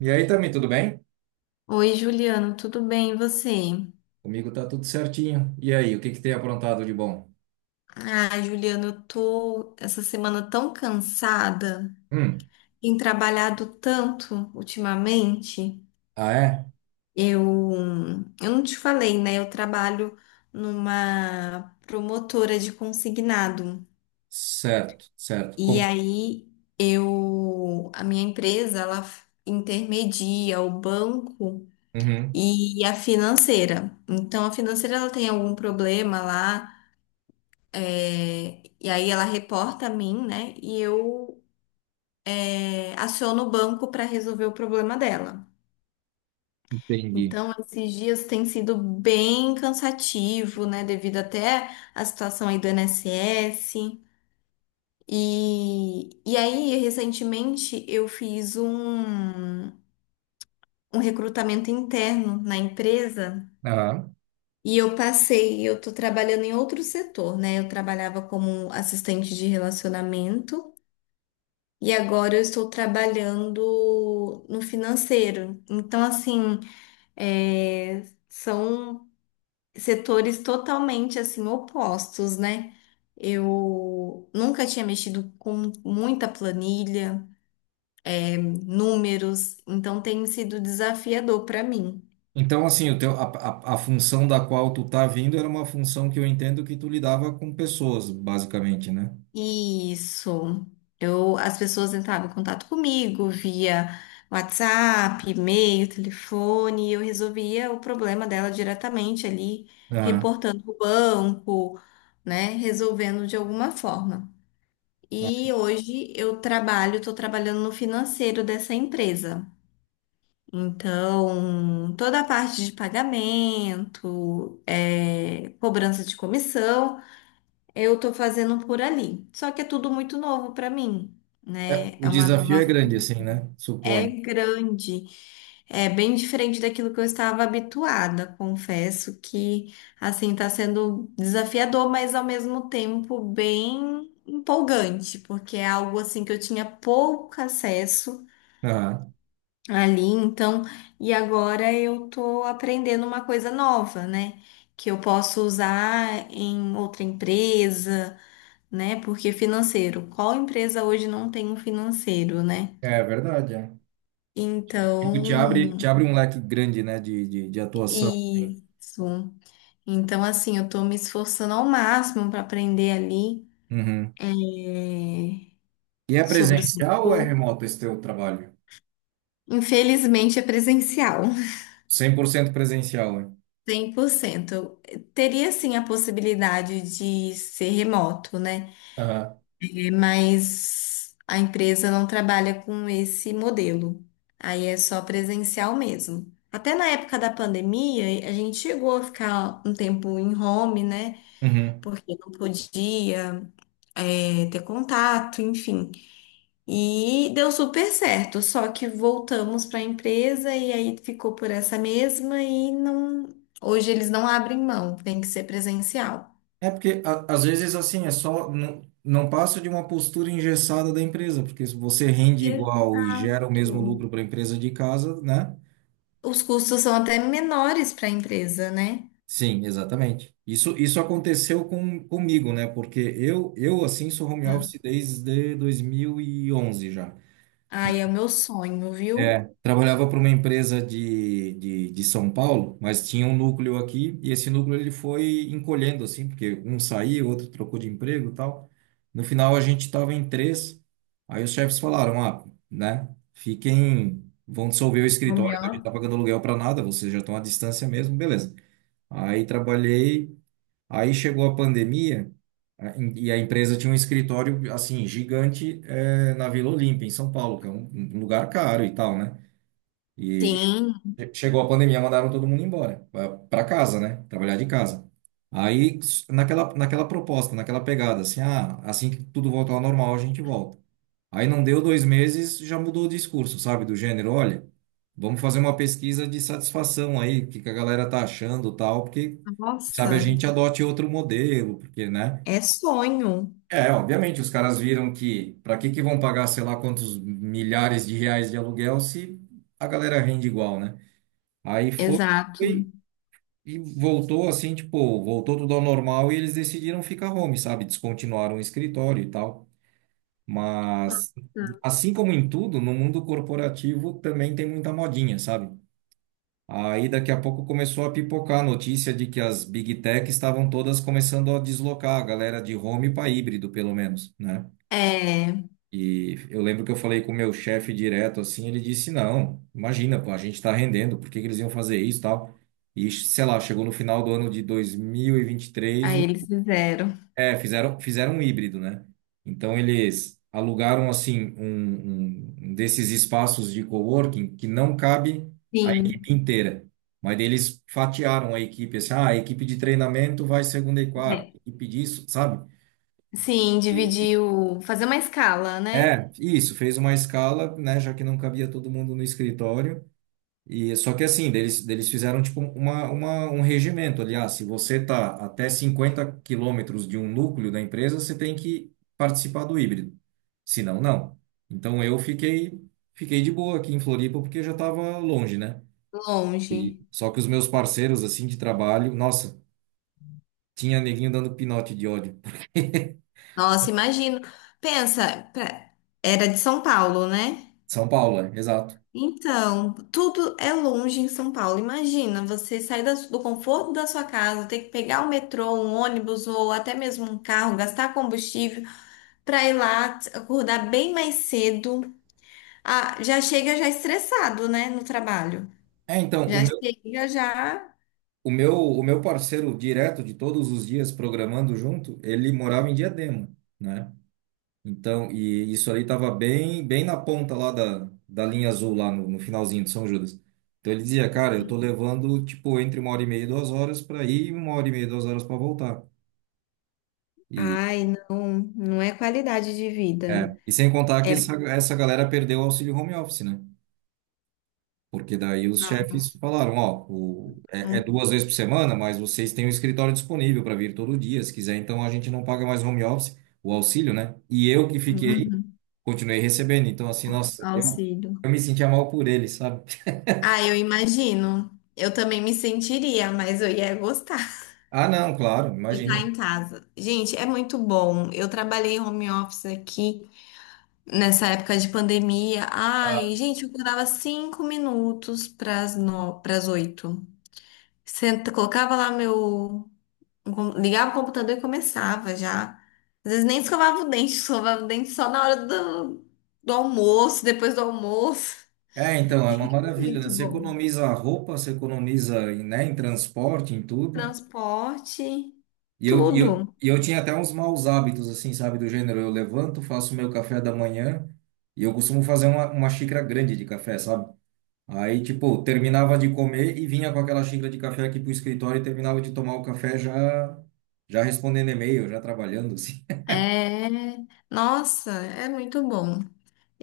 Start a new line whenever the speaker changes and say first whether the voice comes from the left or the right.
right: E aí, Tami, tudo bem?
left: Oi, Juliano, tudo bem? E você?
right: Comigo tá tudo certinho. E aí, o que que tem aprontado de bom?
left: Ah, Juliano, eu tô essa semana tão cansada,
right: Hum,
left: tenho trabalhado tanto ultimamente.
right: ah, é?
left: Eu, eu não te falei, né? Eu trabalho numa promotora de consignado.
right: Certo, certo.
left: E
right: Como?
left: aí eu, a minha empresa, ela intermedia o banco
right: Uhum,
left: e a financeira. Então, a financeira ela tem algum problema lá. É, e aí ela reporta a mim, né? E eu, aciono o banco para resolver o problema dela.
right: entendi.
left: Então, esses dias tem sido bem cansativo, né? Devido até à situação aí do INSS. E aí, recentemente, eu fiz um recrutamento interno na empresa
right: Aham.
left: e eu passei, eu tô trabalhando em outro setor, né? Eu trabalhava como assistente de relacionamento. E agora eu estou trabalhando no financeiro. Então, assim, é, são setores totalmente assim opostos, né? Eu nunca tinha mexido com muita planilha, números, então tem sido desafiador para mim.
right: Então, assim, o teu, a função da qual tu tá vindo era uma função que eu entendo que tu lidava com pessoas, basicamente, né?
left: Isso. Eu, as pessoas entravam em contato comigo via WhatsApp, e-mail, telefone, e eu resolvia o problema dela diretamente ali,
right: Aham.
left: reportando o banco, né? Resolvendo de alguma forma.
right: Ah,
left: E hoje eu trabalho, estou trabalhando no financeiro dessa empresa. Então, toda a parte de pagamento, é, cobrança de comissão. Eu tô fazendo por ali. Só que é tudo muito novo para mim,
right: é,
left: né?
right: o
left: É uma
right: desafio
left: nova.
right: é grande, assim, né?
left: É
right: Suponho.
left: grande. É bem diferente daquilo que eu estava habituada. Confesso que, assim, tá sendo desafiador, mas ao mesmo tempo bem empolgante, porque é algo, assim, que eu tinha pouco acesso
right: Aham.
left: ali. Então, e agora eu tô aprendendo uma coisa nova, né? Que eu posso usar em outra empresa, né? Porque financeiro, qual empresa hoje não tem um financeiro, né?
right: É verdade, é. Tipo, te
left: Então,
right: abre um leque grande, né, de atuação. Sim.
left: isso. Então, assim, eu tô me esforçando ao máximo para aprender ali
right: Uhum.
left: é,
right: E é
left: sobre o
right: presencial ou é
left: setor.
right: remoto esse teu trabalho?
left: Infelizmente, é presencial,
right: Cem por cento presencial, hein?
left: 100%. Eu teria, sim, a possibilidade de ser remoto, né?
right: Aham.
left: Mas a empresa não trabalha com esse modelo. Aí é só presencial mesmo. Até na época da pandemia, a gente chegou a ficar um tempo em home, né?
right: Uhum.
left: Porque não podia, é, ter contato, enfim. E deu super certo. Só que voltamos para a empresa e aí ficou por essa mesma e não. Hoje eles não abrem mão, tem que ser presencial.
right: É porque às vezes assim é só não passa de uma postura engessada da empresa, porque se você rende igual e gera o mesmo
left: Exato.
right: lucro para a empresa de casa, né?
left: Os custos são até menores para a empresa, né?
right: Sim, exatamente. Isso aconteceu comigo, né? Porque eu assim sou home
left: Hum.
right: office desde 2011 já.
left: Ai, é o meu sonho,
right: É,
left: viu?
right: trabalhava para uma empresa de São Paulo, mas tinha um núcleo aqui, e esse núcleo ele foi encolhendo, assim, porque um saiu, outro trocou de emprego e tal. No final, a gente estava em três, aí os chefes falaram, ah, né, fiquem, vão dissolver o
left: Home
right: escritório, que a gente
left: office.
right: está pagando aluguel para nada, vocês já estão à distância mesmo, beleza. Aí trabalhei, aí chegou a pandemia, e a empresa tinha um escritório, assim, gigante, na Vila Olímpia, em São Paulo, que é um lugar caro e tal, né? E
left: Sim,
right: chegou a pandemia, mandaram todo mundo embora, para casa, né? Trabalhar de casa. Aí, naquela, naquela pegada, assim, ah, assim que tudo voltar ao normal, a gente volta. Aí não deu dois meses, já mudou o discurso, sabe? Do gênero, olha, vamos fazer uma pesquisa de satisfação aí, o que que a galera tá achando, tal, porque, sabe, a
left: nossa,
right: gente adote outro modelo, porque, né?
left: é sonho.
right: É, obviamente, os caras viram que para que que vão pagar sei lá quantos milhares de reais de aluguel se a galera rende igual, né? Aí foi,
left: Exato.
right: foi e voltou assim, tipo, voltou tudo ao normal e eles decidiram ficar home, sabe? Descontinuaram o escritório e tal. Mas, assim como em tudo, no mundo corporativo também tem muita modinha, sabe? Aí daqui a pouco começou a pipocar a notícia de que as Big Tech estavam todas começando a deslocar a galera de home para híbrido, pelo menos, né?
left: É,
right: E eu lembro que eu falei com o meu chefe direto assim, ele disse: "Não, imagina, pô, a gente tá rendendo, por que que eles iam fazer isso, e tal?" E sei lá, chegou no final do ano de 2023,
left: aí eles fizeram.
right: é, fizeram um híbrido, né? Então eles alugaram assim um desses espaços de coworking que não cabe a
left: Sim,
right: equipe inteira. Mas daí eles fatiaram a equipe assim, ah, a equipe de treinamento vai segunda e quarta,
left: bem,
right: a equipe disso, sabe?
left: sim, dividir o, fazer uma escala, né?
right: É, isso, fez uma escala, né, já que não cabia todo mundo no escritório. E só que assim, deles fizeram tipo um regimento, aliás, se você tá até 50 quilômetros de um núcleo da empresa, você tem que participar do híbrido. Se não, não. Então eu fiquei fiquei de boa aqui em Floripa porque já estava longe, né?
left: Longe.
right: Só que os meus parceiros assim de trabalho, nossa, tinha neguinho dando pinote de ódio.
left: Nossa, imagino. Pensa, era de São Paulo, né?
right: São Paulo, é, exato.
left: Então, tudo é longe em São Paulo. Imagina, você sair do conforto da sua casa, ter que pegar o metrô, um ônibus ou até mesmo um carro, gastar combustível para ir lá, acordar bem mais cedo. Ah, já chega já estressado, né, no trabalho.
right: É, então,
left: Já chega já.
right: O meu parceiro direto de todos os dias programando junto, ele morava em Diadema, né? Então, e isso ali estava bem na ponta lá da, da linha azul, lá no, no finalzinho de São Judas. Então ele dizia, cara, eu tô levando, tipo, entre uma hora e meia e duas horas para ir e uma hora e meia e duas horas para voltar. E,
left: Ai, não, não é qualidade de vida.
right: é, e sem contar que
left: É
right: essa galera perdeu o auxílio home office, né? Porque daí os chefes falaram, ó, é
left: um
right: duas vezes por semana, mas vocês têm o escritório disponível para vir todo dia, se quiser, então a gente não paga mais home office, o auxílio, né? E eu que fiquei,
left: um
right: continuei recebendo. Então, assim, nossa,
left: auxílio.
right: eu me sentia mal por ele, sabe?
left: Ah, eu imagino. Eu também me sentiria, mas eu ia gostar.
right: Ah, não, claro,
left: De estar
right: imagina.
left: em casa. Gente, é muito bom. Eu trabalhei home office aqui nessa época de pandemia. Ai, gente, eu acordava cinco minutos pras no... pras oito. Senta, colocava lá meu. Ligava o computador e começava já. Às vezes nem escovava o dente, escovava o dente só na hora do, do almoço, depois do almoço.
right: É, então, é uma maravilha, né?
left: Muito
right: Você
left: bom.
right: economiza roupa, você economiza, né, em transporte, em tudo.
left: Transporte,
right: E
left: tudo.
right: e eu tinha até uns maus hábitos, assim, sabe? Do gênero, eu levanto, faço meu café da manhã e eu costumo fazer uma xícara grande de café, sabe? Aí, tipo, terminava de comer e vinha com aquela xícara de café aqui pro escritório e terminava de tomar o café já, já respondendo e-mail, já trabalhando, assim.
left: É. Nossa, é muito bom.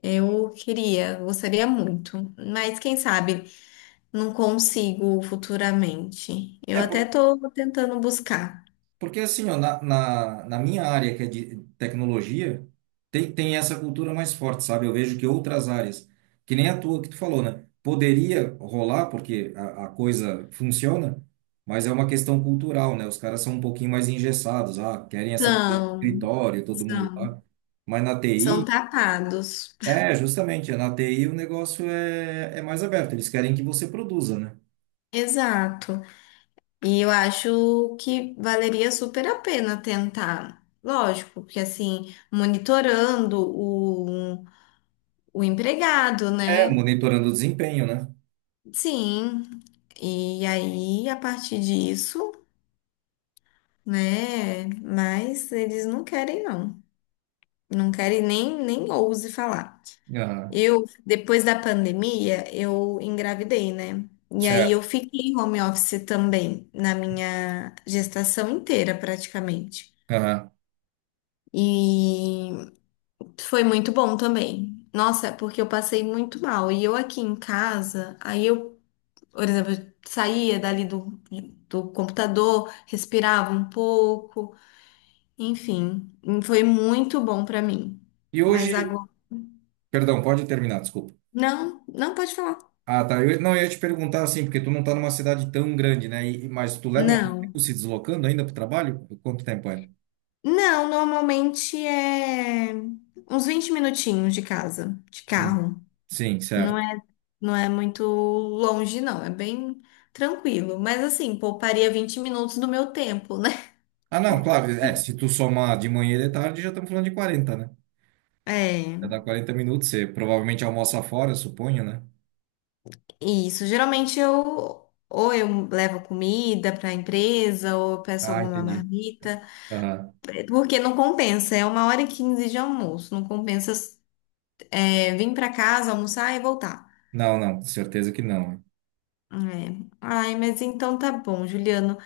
left: Eu queria, gostaria muito, mas quem sabe não consigo futuramente. Eu
right: É.
left: até estou tentando buscar.
right: Porque assim, ó, na minha área, que é de tecnologia, tem essa cultura mais forte, sabe? Eu vejo que outras áreas, que nem a tua que tu falou, né? Poderia rolar, porque a coisa funciona, mas é uma questão cultural, né? Os caras são um pouquinho mais engessados, ah, querem essa coisa do
left: São,
right: escritório, todo mundo
left: são,
right: lá. Mas na
left: são
right: TI,
left: tapados.
right: é, justamente, na TI o negócio é, é mais aberto, eles querem que você produza, né?
left: Exato. E eu acho que valeria super a pena tentar. Lógico, porque assim, monitorando o empregado,
right: É,
left: né?
right: monitorando o desempenho, né?
left: Sim. E aí, a partir disso, né? Mas eles não querem, não. Não quero e nem, nem ouse falar.
right: Aham,
left: Eu, depois da pandemia, eu engravidei, né? E aí
right: certo.
left: eu fiquei em home office também, na minha gestação inteira, praticamente.
right: Aham.
left: E foi muito bom também. Nossa, porque eu passei muito mal. E eu aqui em casa, aí eu, por exemplo, eu saía dali do, do computador, respirava um pouco, enfim, foi muito bom pra mim.
right: E
left: Mas
right: hoje,
left: agora.
right: perdão, pode terminar, desculpa.
left: Não, não pode falar.
right: Ah, tá. Eu, não, eu ia te perguntar assim, porque tu não tá numa cidade tão grande, né? E, mas tu leva muito
left: Não.
right: tempo se deslocando ainda pro trabalho? Quanto tempo é?
left: Não, normalmente é uns 20 minutinhos de casa, de
right: Hum,
left: carro.
right: Sim,
left: Não
right: certo.
left: é, não é muito longe, não. É bem tranquilo. Mas assim, pouparia 20 minutos do meu tempo, né?
right: Ah, não, claro. É, se tu somar de manhã e de tarde, já estamos falando de 40, né?
left: É,
right: Já dá 40 minutos. Você provavelmente almoça fora, suponho, né?
left: isso. Geralmente eu ou eu levo comida para a empresa ou eu peço
right: Ah,
left: alguma
right: entendi.
left: marmita,
right: Aham.
left: porque não compensa. É 1 hora e 15 de almoço. Não compensa, vir para casa, almoçar e voltar.
right: Não, não, certeza que não.
left: É. Ai, mas então tá bom, Juliano.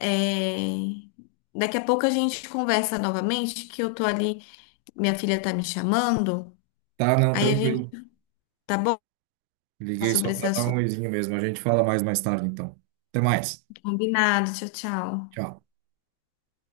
left: É, daqui a pouco a gente conversa novamente, que eu tô ali, minha filha tá me chamando.
right: Tá, não,
left: Aí a gente,
right: tranquilo.
left: tá bom?
right: Liguei só
left: Sobre esse
right: para dar um
left: assunto.
right: oizinho mesmo. A gente fala mais tarde, então. Até mais.
left: Combinado. Tchau, tchau.
right: Tchau.